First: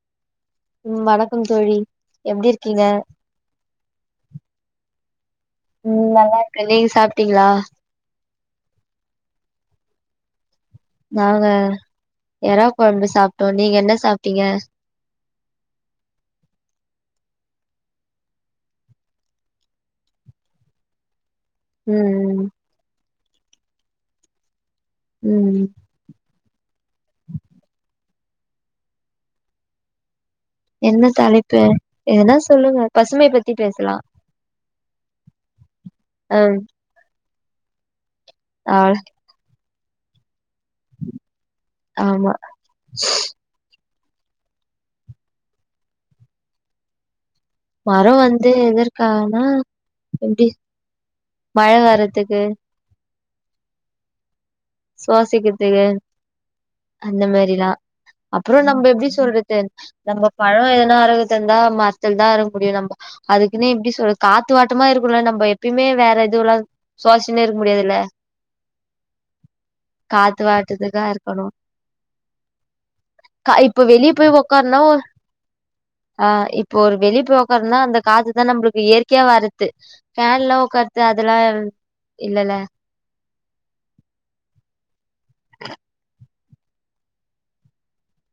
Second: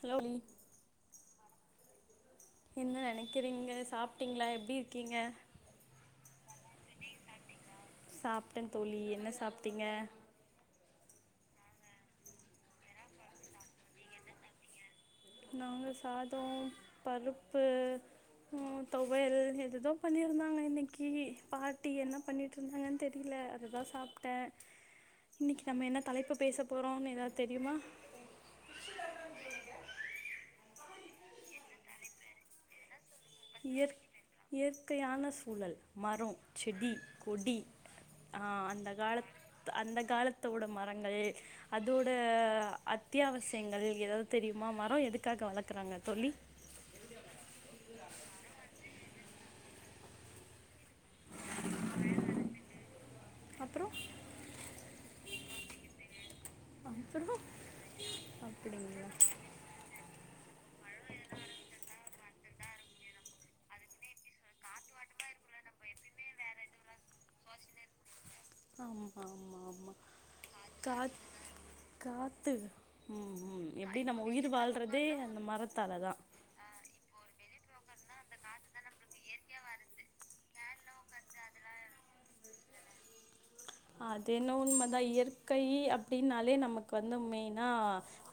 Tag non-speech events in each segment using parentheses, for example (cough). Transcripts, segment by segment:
தோழி ம் வணக்கம் தோழி எப்டிருக்கீ என்ன நெனைக்கிறீங்க சாப்ட்டீங்ளா எப்டிருக்கீங்க ம் நல்லாருக்கே நீங்க சாப்ட்டீங்ளா சாப்ட்டே தோழி என்ன சாப்ட்டீங்க நாங்க எறா கொழம்பு சாப்ட்டோ நீங்க என்ன சாப்ட்டீங்க நாங்க சாதோ பருப்பு உ தோவையல் ஏதேதோ பண்ணீர்ந்தாங்க இன்னிக்கு பாட்டி என்ன ம் ம் பண்ணிட்ருந்தாங்கனு தெரில அததா சாப்ட்டே இன்னிக்கு ம் நம்ம என்ன தலைப்பு பேச போறோ னு எதாது தெரியுமா என்ன தலைப்பு எதுனா சொல்லுங்க பசுமை பத் இயற்க் இயற்கையான சூழல் மரோ அ செடி கொடி ஆ அந்த காலத் அந்த காலத்தோட மரங்கள் அதோட ஆமா அத்தியாவசியங்கள் ஏதாது தெரியுமா மரோ எதுக்காக வளக்குறாங்க தோழி மரோ வந்து எதர்காகனா எப்டி மழ வரத்துக்கு அப்றோ சுவாசிக்கிற்துக்கு அந்த அப்புறம் மேரிலா அப்றோ நம்ப அப்படிங்களா எப்டி சொல்ற து நம்ப பழோ எதுனா அறுக்குதந்தா மரத்துல்தா அறுக்முடியு நம்ப அதுக்குன்னு எப்டி சொல் காத்து வாட்டமா இருக்குல்ல நம்ப எப்பிமே வேற எதுவுலாது சுவாச்சினே இருக்க முடியாதுல்ல ஆமா ஆமா ஆமா காத்து வாட்டுக்குதா இருக்கணு காத்து ம் கா ம் இப்ப எப்டி வெளிய நம்ம போய் உயிர் உக்காருனா வாழ்றதே அந்த மரத்தால தா ஆ இப்போ ஒரு வெளிய போய் ஒக்காற்னா அந்த காத்துதா நம்ளுக்கு இயற்கையா வர்ரத்து ஃபேன்லா உக்கார் து அதலா இல்லல்ல அது என்னோ உண்மதா இயற்கை அப்டின்னாலே நமக்கு வந்து மெய்னா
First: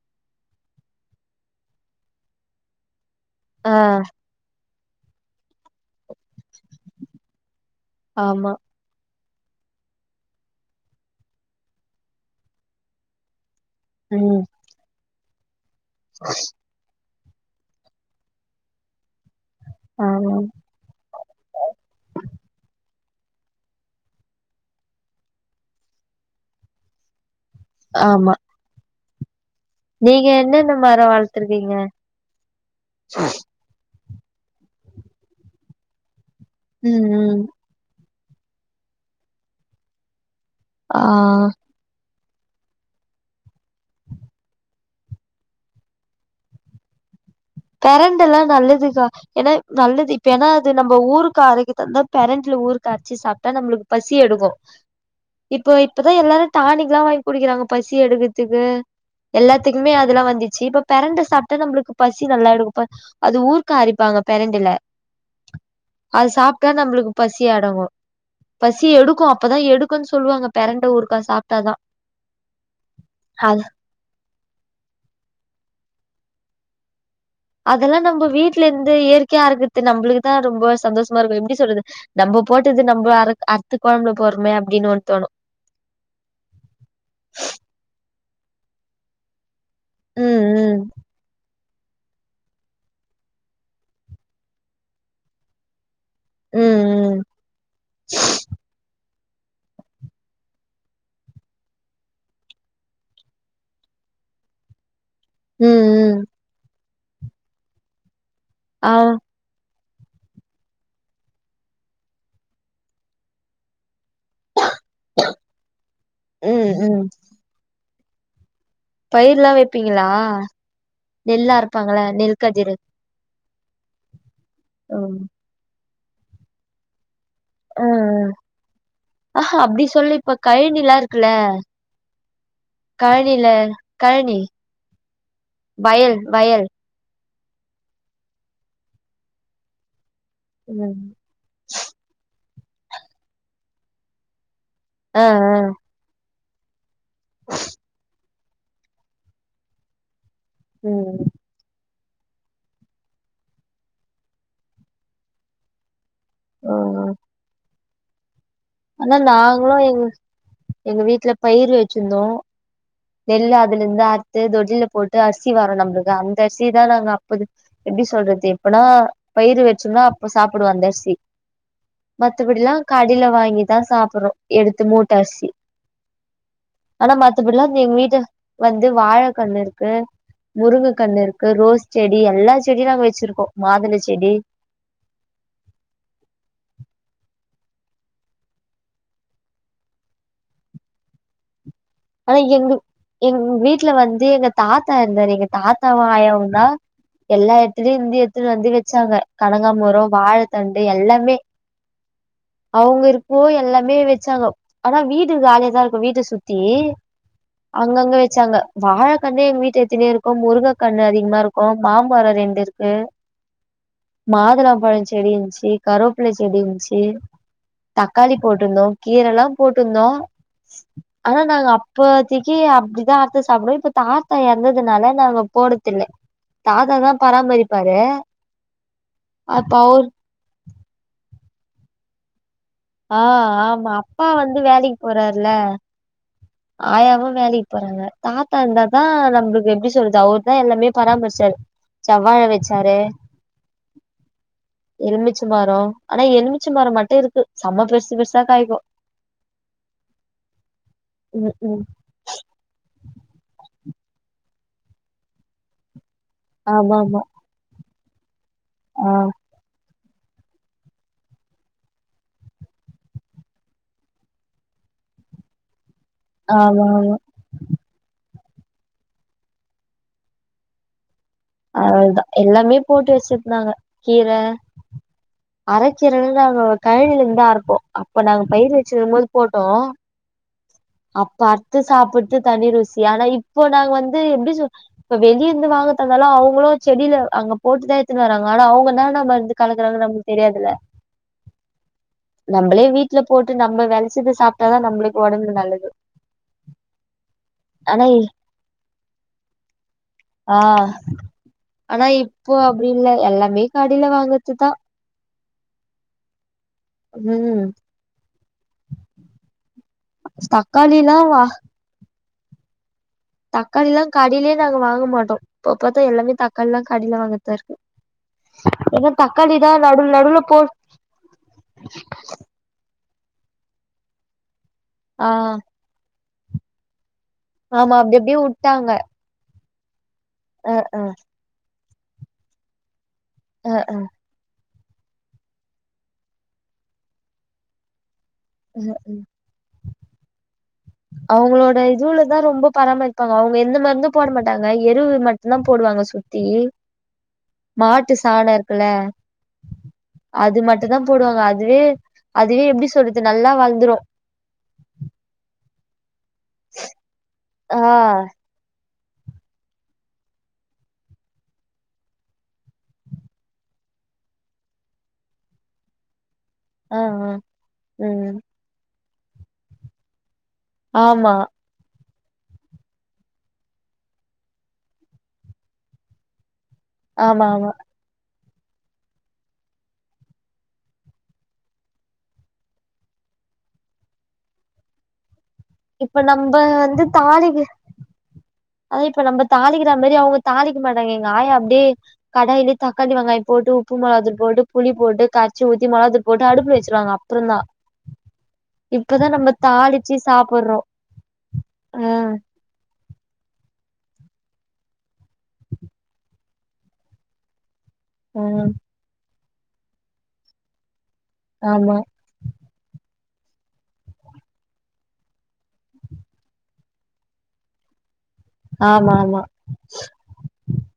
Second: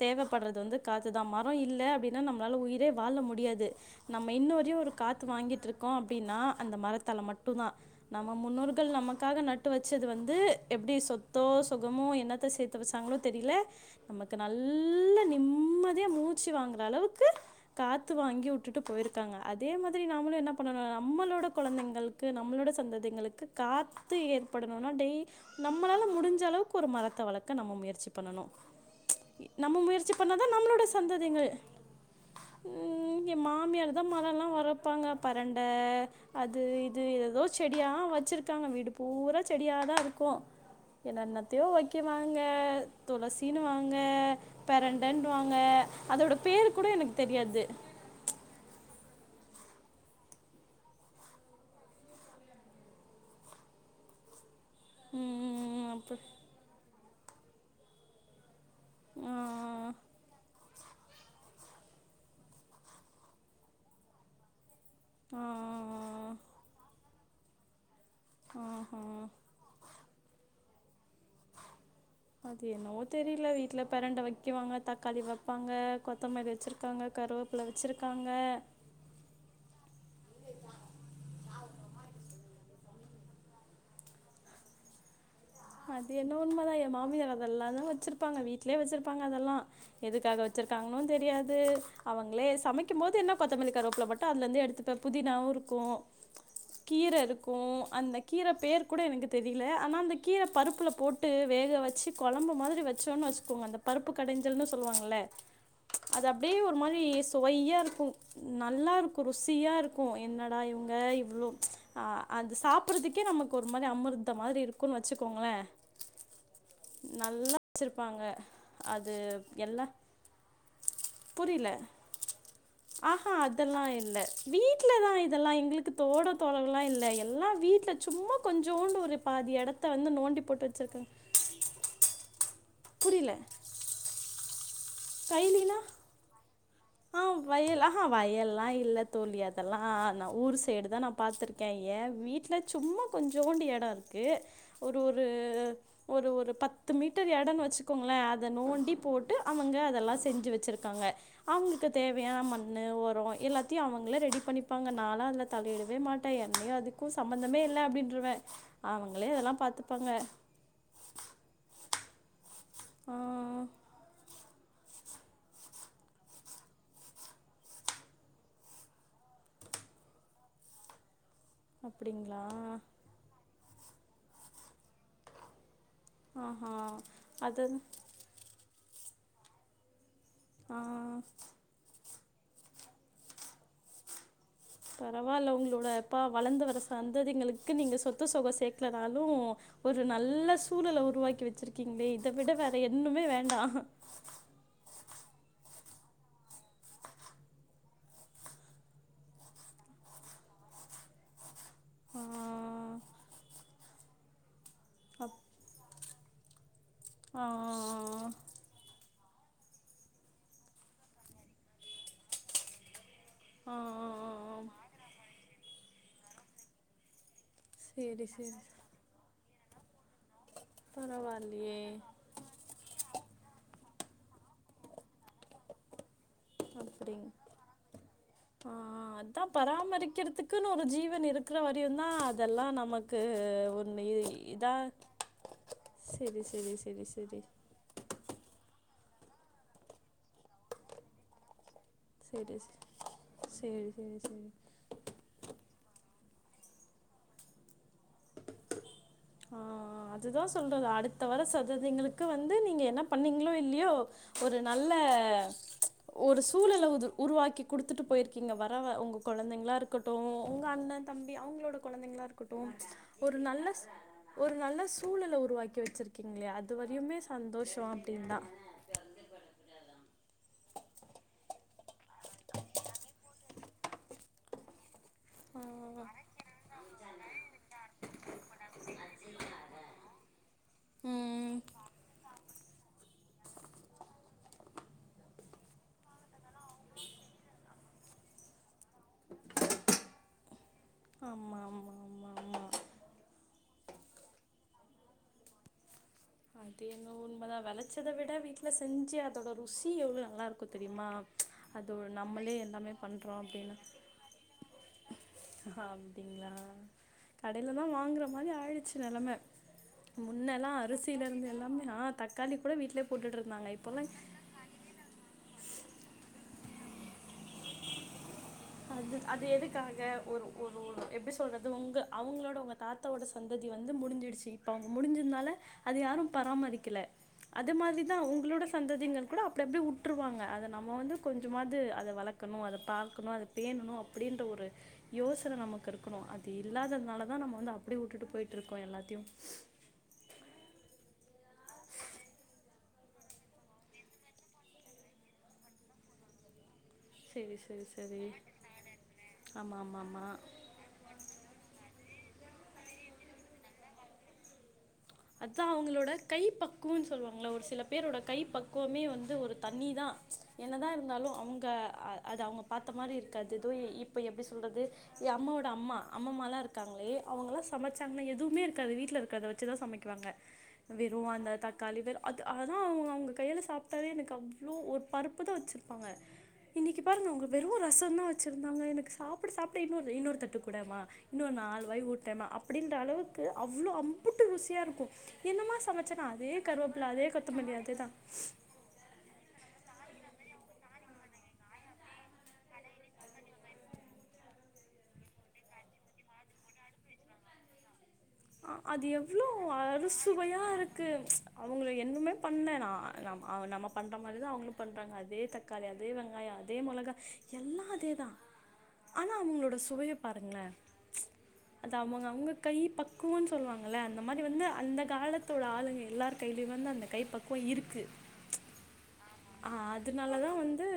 தேவைப்பட்றது வந்து காத்துதா மரோ இல்ல அப்டினா நம்ளால உயிரே வாழ முட் முடியாது ஆ நம்ம இன்ன வரையு ஒரு காத்து வாங்கிட்ருக்கோ அப்டினா அந்த மரத்தால மட்டு தா நம்ம ஆமா முன்னோர் கள் நமக்காக நட்டு வச்சது வந்து எப்டி சொத்தோ சொகமோ என்னத்த சேத்து வச்சாங்ளோ தெரியில நமக்கு ம் நல்ல்ல நிம்மதியா மூச்சு வாங்க அளவுக்கு காத்து வாங்கி உட்டுட்டு போயிருக்காங்க அதே மாதிரி ஆமா நம்மளு என்ன பண்ணணு நம்மளோடக் கொழந்தைங்களுக்கு நம்மளோட சந்ததிங்களுக்கு காத்து ஏற்படணுனா டெய் நம்மளால முடிஞ்சளவுக்கு ஒரு மரத்த வளக் க்க நம்ம முயற்சி ஆமா பண்ணணு நம்ம முயற்சி நீங்க பண்ணாதா என்னென்ன நம்மளோட மரோ சந்ததிங்கள் வளத்துருக்கீங்க ம் ஏ மாமியார் ந்த மரல்லா வரப்பாங்க பெரண்ட அது இது ம் ம் ஏதோ செடியா வச்சிருக் க்காங்க வீடு பூரா செடியா தா இருக்கு ஆ என்னன்னத்தையோ வக் க்கி வாங்க துளசினுவாங்க பெரண்டன்டுவாங்க அதோட பேரு கூட எனக்கு தெரியாது பெரண்டல்லா நல்லதுக்கா ஏனா நல்லது இப்ப ஏனா அது நம்ம ஊருக்கா ஆரோக்தந்தா பெரண்ட்ல ஊருக்கா அரச்சு சாப்ட்டா நம்ளுக்கு பசி எடுக்கு இப்ப ம் இப்பதா அப்ற எல்லாரு டானிக்கல்லா வாங்கி குடிக்கிறாங்க பசி எடுக்கறதுக்கு ஆ எல்லாத் துக்குமே அதெல்லா வந்துச்சு இப்ப பெரண்ட சாப்ட்டா நம்ளுக்கு ப சி நல்லா எடுக்குப்ப அது ஊர்க்கா அரைப்பாங்க பெரண்டைல ஆ ஆ ஆ அது சாப்ட்டா நமளுக்கு பசி அடங்கு பசி ஆஹா எடுக்கு அப்பதா எடுக் கு சொல்லுவாங்க பெரண்ட ஊர்க்கா சாப் அது என்னவோ தெரியில அது வீட்ல பெரண்ட வக்குவாங்க தக்காளி வப்பாங்க கொத்தமது வச்சிருக்காங்க கருவப் அதெல்லா நம்ம வீட்லயிந்து இயற்கையா இருக்குது நம்மளுக்குதா ரொம்ப சந்தோஷமா இருக்கு எப்டி சொல்றது நம்ம போட்டது நம்ம அர அர்த்து கொழம்புல போட்றோமே அப்டின்னு ஒன்னு தோணு அது என்னவோ உண்மதா ஏ மாமியார் அதெல்லாதா வச்சிருப்பாங்க வீட்லே வச்சிருப்பாங்க அதெல்லா ம், எதுக்காக ம், வச்சிருக்காங்கனு தெரியாது அவுங்களே சமைக்குபோது என்ன கொத்தமல்லிக் கருவப்பில மட்டு அதுலேந்து எடுத்துப்பே புதினாவு இருக்கு கீர ம், ம், இருக்கு அந்த கீர பேர் கூட எனக்கு தெரியில ஆனா அந்த கீர பருப்புல போட்டு வேக வச்சு கொழம்பு மாதிரி வச்சோன்னு வச்சுக்கோங்க அந்த பருப்பு கடைஞ்சல்ன்னு சொல்லுவாங்கள்ல ம், ம். அது அப்டியே ஒரு மாரி சுவையாருக்கு ஆ, நல்லாருக்கு ரு ருசியா இருக்கு என்னடா இவுங்க இவ்ளோ அது சாப்டறதுக்கே நமக்கு ஒரு மாரி அமிர்தம் மாதிரி இருக் க்குன்னு வச்சுக்கோங்களே ம், ம். நல்லா வச்சிர்ப்பாங்க பயிர்லா வப்பீங்ளா நெல்லா புரியல அர்ப்பாங்கள நெல் கதிரு ஆஹா அதெல்லா இல்ல வீட்ல தா ம், இதெல்லா எங்களுக்கு தோடோ தொரல்லா இல்ல எல் எல்லா ம், வீட்ல ம். சும்மா கொஞ்சோண்டு ஒரு பாதி ஆஹா, எடத் அப்டி சொல்லு இப்ப கழுனிலா இருக்குல புரியல கழுனில கழுனி கைனீனா வயல் வயல் ஆ வயலா ஆஹா வயல்லா இல்ல தோழி அதெல்லா நா ஊர் சைடு ம். தா நா பாத்துருக் க்கே ஏ வீட்ல சும்மா கொஞ்சோண்டு எடொ இருக்கு ஒரு ஆ, ஒரு ஆ. ஒரு ஒரு பத்து மீட்டர் எடோன்னு வெச்சுக்கோங்களே அத நோண்டி போட்டு அவங்க அதெல்லா செஞ்சு வெச் சுருக்காங்க ம், அவுங்குளுக்கு தேவையான மண்ணு ஒரோ எல்லாத்தயு அவுங்களே ரெடி பண்ணிப்பாங்க நாலா அதுல தலயிடவே மாட் ட என்னயோ அதுக்கு ம். சம்பந்தமே இல்ல அப்டீன்றுவே ஆனா அவுங்களே அதெல்லா நாங்களும் எங்க பாத்துப்பாங்க எங்க வீட்ல பயிர் வெச்சிர்ந்தோ ஆ நெல்லு அதுலருந்து அறுத்து தொட்டில போட் டு அர்சி வாரோ நம்புளுக்கு அந்த அர்சிதா நாங்க அப்பது எப்டி சொல்றது இப்பனா பயிர் வெச்சுனா அப்ப சாப்டுவோ அந்த அரிசி அப்படிங்களா மத்தபடிலா கடில வாங்கி தா சாப்டுறோ எடுத்து மூட்ட அரிசி ஆஹா ஆனா அது மத்தபடிலா எங்க வீட்டு வந்து வாழக்கண்ணு இருக்கு முருங்க ஆ கண்ணு இருக்கு ரோஸ் செடி எல்லா செடியு நாங்க வெச்சிருக்கோ மாதுள செடி பரவால்ல ஒங்களோடப்பா வளந்து வர சந்ததிங்களுக்கு நீங்க சொத்து சொகோ சேக்கலனாலு ஒரு நல்ல சூழநெல உருவாக்கி வெச்சிருக்கீங்களே இத ஆனா விட எங்க வேற எண்ணுமே எங் வேண்டா வீட்ல வந்து எங்கப் தாத்தா இருந்தாரு எங்க தாத்தாவு ஆயாவுந்தா எல்லா எட்த்துலயு இஞ்சி எட்த்து வந்து வெச்சாங்க கனகாமரோ வாழத்தண்டு எல்லாமே ஆ அவுங்க இருக்கவோ எல்லாமே வெச்சாங்கோ ஆனா வீடு காலியா தா இருக்கோ வீட்ட சுத் தி ஆ அங்கங்க வெச்சாங்க வாழக்கண்ணே எங்க வீட்ல எத்தனையோ இருக்கோ முருங்க கண்ணு அதிகமா இருக்கோ மாமரோ ரெண்டு இருக்கு ஆ ஆ மாதுளோம்பழோ செடி இர்ஞ்சி கருவேப்புல செடி இர்ஞ்சி சேரி தக்காளி சேரி போட்டிருந்தோ கீரல்லா போட்டுர்ந்தோ ஆனா நாங்க பரவாயில்லையே அப் பத்தக்கி அப்டிதா அறுத்து சாப்டுவோ இப்ப தா தாத்தா எறந்ததுனால நாங்க போட்றதில்ல தாத்தாதா அப்படிங் பராமரிப்பாரு ஆ அதா அப்ப அவர் பராமரிப் நமக்குன்னு ஒரு ஜீவன் இருக்குற வரையு தா அதெல்லா நமக்கு ஆ ஆமா ஒன்னு இ அப்பா வந்து இதா வேலைக்கி போறாருல சேரி சேரி சேரி ஆயாவு சேரி வேலிக் போறாங்க தாத்தா இர்ந்தா தா நம்புளுக்கு எப்டி சொல்றது அவருதா எல்லாமே பராமரிச்சாரு செவ்வாழ சேரி வெச்சாரு சேரி சேரி சேரி எலுமிச்ச மரோ ஆனா எலுமிச்ச மரோ மட்டு இருக்கு சம்ம பெர்சு பெர்சா காய்க்கோ ஆ ஆ அதுதா சொல்றது அடுத்த வர ம் ம் சந்ததிகளுக் கு வந்து நீங்க என்ன பண்ணீங்களோ இல்லியோ ஒரு நல்ல ஒரு சூழல ஆமா ஆமா உருவாக்கி குடுத்துட்டு போயிருக்கீங்க வர ஆ ஒங்க கொழந்தைங்களா இருக் கட்டோ ஒங்க அண்ணே தம்பி அவுங்களோட கொழந்தைங்களா இருக்கட்டோ ஒரு நல்ல ஒரு நல்ல சூழநில உருவாக்கி வெச்சிருக்கீங்களே அது ஆமா ஆமா வரையுமே சந்தோஷோ அப்டீன் தா அவ்ளதா எல்லாமே போட்டு வெச்சிருந்தாங்க கீர ஆ அரக்கீரலா அங்க ஒரு கழயில இருந்துதா அரப்போ அப்ப நாங்க பயிர் வெச்சிருக்கும் போது போட்டோ அப்ப ம் அற்த்து சாப்டறது தனி ருசி ஆனா இப்ப நாங்க வந்து எப்டி சொ இப்ப வெளிய இர்ந்து வாங்கற்தா இர்ந்தாலோ அவுங்களோ செடில அங்க போட்டுதா எத்துனு வராங்க ஆனா அவுங்க இன்னான்னா மருந்து கலக்குறாங்க நம்மு தெரியாதுல ஆமா ஆமா ஆமா ஆமா நம்பலே வீட்ல போட்டு நம்ம வெளச்சிது சாப்ட்டாதா நம்மளுக்கு ஒடம்புக்கு நல்லது அது என்னவோ உண்மதா ஆனா வெளச்சத விட வீட்ல செஞ்சி அதோட ருசி எவ்ள ஆ நல்லாயிருக்கு தெரிமா அது ஆனா ஒரு இப்போ நம்மளே அப்டி எல்லாமே இல்ல பண்றோ எல்லாமே அப்டின்னு கடைல வாங்கறதுதா அப்டீங்களா ம் கடைல தா வாங்குற மாரி ஆயிடுச்சி நெலம முன்னெல்லா அரிசி தக்காளிலா கம்மிதா ஆ தக்காளி கூட வீட்ல போட்டுட்டு இருந்தாங்க தக்காளில்லா இப்பல்லா கடையிலயே நாங்க வாங்க மாட்டோ இப்ப பாத்தா எல்லாமே தக்காளிலாம் கடைல வாங்குறது (inaudible) அது அது தா எதுக்காக நடுவுல நடுவுல ஒரு போ ஒரு எப்டி சொல்றது ஒங்க அவுங்களோட தாத்தாவோட சந்ததி வந்து முடிஞ்சிடுச்சி இப்ப அவுங்க ஆ முடிஞ்சதுனால அது யாரு பராமரிக்கல அது ஆமா மாதிரிதா அப்டி அப்டியே உங்களுட வுட்டாங்க சந்ததிங்கள் கூட இருக்கர்து வுட்ருவாங்க அத அ நம்ம அ வந்து கொஞ்சமாவது அத வளக்கணும் அத பாக்கணும் அத அ அ வேணும் அப்டின்ற ஒரு யோசன நமக்கு இருக்கணும் அது இல்லாததுனால தா நம்ம வந்து அப்டி வுட்டுட்டு போயிட்டு விட்ருக்கோ எல்லாத்தையு அவுங்களோட இதுலதா ரொம்ப பராமரிப்பாங்க அவுங்க எந்த மருந்தும் போட மாட்டாங்க எருவு மட்டுதா போடுவாங்க சுத்தி சேரி சேரி மாட்டு சேரி சாணோ இருக்குல்ல ஆமா ஆமா ஆமா அதா போடுவாங்க அது அது எப்டி சொல்றது நல்லா வளந்துரும் அதா அவங்களோட கைப்பக்குவன்னு சொல்லுவாங்கல்ல ஒரு ஆ சில பேரோட கைப்பக் எப்போமே வந்து ஒரு தனி தா என்னதா இருந்தாலும் அவங்க அது அவங்க பாத்த மாறி இருக்காது எதோ இப் எப்டி சொல்றது ஏ அம்மோட அம்மா அம்மம்மாலாம் இருக் ஆ ஆ இருக்காங்களே அவங்கல்லாம் சமச்சாங்கன்னா ம் எதுவுமே இருக்காது வீட்ல இருக்கறத வச்சுதான் சமைக்கறாங்க வெரும் ஆமா அந்த தட் காளிவர் அது அதா அவங்க அவங்க கையால சாப்டாவே எனக்கு அவ்ளோ ஒரு பருப்புதா வச்சிருப்பாங்க இன்றைக்கி பாருங்க ஆமா அவங்க ஆமா வெறும் ரசம் தான் வச்சுருந்தாங்க எனக்கு சாப்ட சாப்ட இன்னொரு இன்னொரு தட்டு குடேமா இன்னொ நாலு வாய் ஊட்டமா அப்டின்ற அளவுக்கு அவ்ளோ அம்புட்டு ருசியா இருக்கும் என்னமா என்ன இப்ப சமச்சன அதே நம்ப வந்து கருவப்பல்ல அதெ தாளிக்கு கொத்தமல்லி அதேதான் அதா இப்ப நம்ம தாளிக்கிறா மாரி அவங்க தாளிக்க மாட்டாங்க எங்க ஆயா அப்டியே கடாய்லேயே தக்காளி வெங்காய போட்டு உப்பு மொளகா‌தூள் போட்டு புளி போட்டு கரச்சி ஊத்தி மொழவா தூள் போட்டு அடுப்புல வச்சிருவாங்க அப்றம் தா ஆ அது எவ்ளோ தாளிச்சு அறுசுவையா சாப்புட்றோ இருக்கு அவங்கள ஆ என்னமே பண்ல நா நம் நம்ம பண்ற மாறி தா அவங்களும் பண்றாங்க அதே தக்காளி அதே வெங்காயம் அதே மொளகா எல்லா அதே தா ஆ ஆனா அவங்களோட சுவைய பாருங்களே அது ஆமா அவங்க அவங்க கை பக் பக்குவன்னு சொல்லுவாங்கள்ல அந்த மாறி வந்து அந்த காலத்தோட ஆளுங்க எல்லார் கைலயும் வந்து அந்த கை பக்குவம் இருக்கு ஆமாமா அ அதனால தா வந்து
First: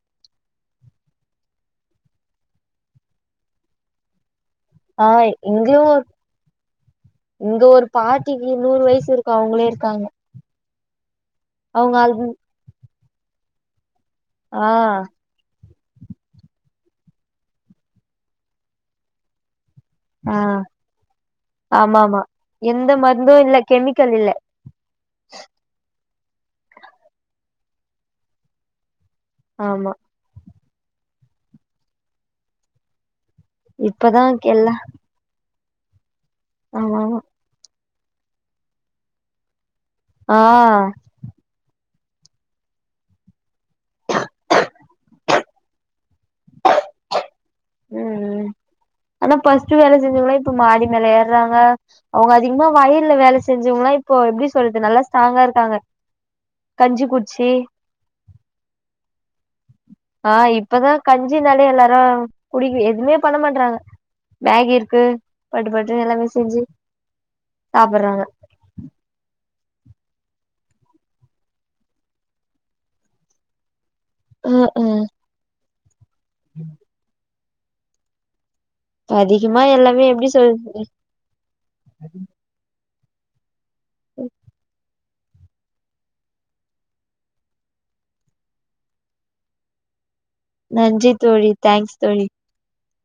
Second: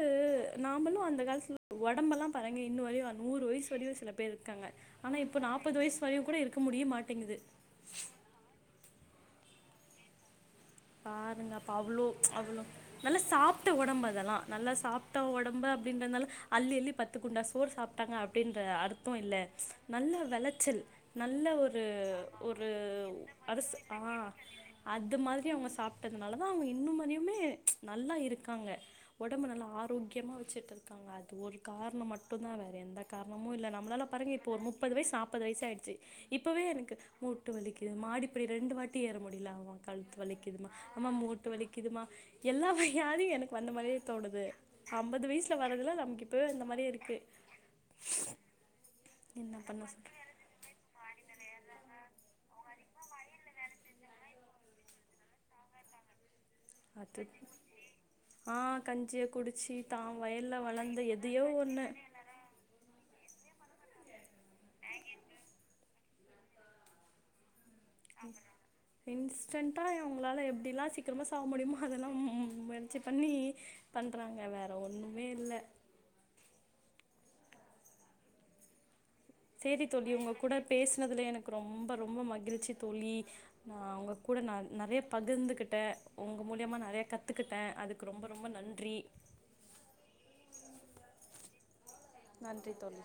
நாமளும் அந்த காலத்துல ஒடம்பெலாம் பாருங்க இன்னு வரையு நூறு வயசு வரையு சில பேர் இருக்காங்க ஆ ஆனா இப்ப நாப்பது இங்கயு வயசு வரையும் கூட இருக்க முடிய மாட் இங்க ஒரு பாட்டிக்கு நூறு வயசு இருக்கு அவங்களே இருக்காங்க பாருங்க அப்ப அவங்க அவ்ளோ அது அவ்ளோ நல்லா சாப்ட ஒடம்பு அதல்லாம் ஆ நல்லா சாப்ட ஒடம்பு அப்டின்றதுனால அள்ளி அள்ளி பத்து குண்டா சோறு சாப்டாங்க அப்டின்ற அர்த்தம் இல்ல நல்ல ஆ வெளச்சல் நல்ல ஒரு ஆமா ஆமா ஒரு எந்த மருந்து இல்ல அரசு கெமிக்கல் இல்ல ஆ அது மாதிரி அவுங்க சாப்டதுனாலதா அவுங்க இன்னுமரையுமே நல்லா இருக்காங்க ஒடம்பு நல்லா ஆமா ஆரோக்கியமா வெச்சுட்ருக்காங்க அது ஒரு காரணோ மட்டுதா வேற எந்த காரணமு இல்ல நம்மளால இப்பதா பாருங்க இப்போ ஒரு எல்லா முப்பது வய்சு நாப்பது வய்சு ஆய்ருச்சு இப்பவே எனக்கு ஆமா ஆமா மூட் டு வலிக்குது மாடிப்படி ரெண்டு வாட்டி ஏற முடில ஆமா கழுத்து ஆ வலிக்குதுமா அம்மா மூட்டு வலிக்குதுமா எல்லா வக வியாதியு எனக்கு வந்த மாரியே தோணுது ஐம்பது வய்சுல வரதுல்லா நமக்கு இப்பவே வந்த மாரியே இருக்கு ம் ம் ஆனா என்ன ஃபஸ்ட் பண்ண வேல சொல்ற செஞ்சங்களா இப்ப மாடி மேல ஏறாங்க அவுங்க அதிகமா வயல்ல வேல செஞ்சோங்கலா இப்போ எப்டி சொல்றது நல்லா ஸ்ட்ராங்கா இருக்காங்க கஞ்சி அது குடிச்சி ஆ கஞ்சிய குடிச்சி ஆ இப்பதா கஞ்சினாலே எல்லாரு குடிக்க எதுமே பண்ண மாட்றாங்க மேகி இருக்கு பட்டு பட்டு எல்லாமே செஞ்சு சாப்பறாங்க ஆ இன்ஸ்டன்டா அவுங்களால எப்டிலா சீக்கிரமா சாவ முடியுமோ அதெல்லா முயற்சி பண்ணி பண்றாங்க வேற ம் ஒன்னுமே இல்ல ம் அதிகமா சேரி எல்லாமே தோழி எப்டி உங்ககூட சொல்றது பேசுனதுல எனக்கு ரொம்ப ரொம்ப மகிழ்ச்சி தோழி நா உங்ககூட நறையா பகிர்ந்துக்குட்டே உங்க மூலியமா நறையா கத்துக்குட்டே அதுக்கு ரொம்ப ரொம்ப நன்றி நன்றி தோழி தேங்க்ஸ் தோழி நன்றி தோழி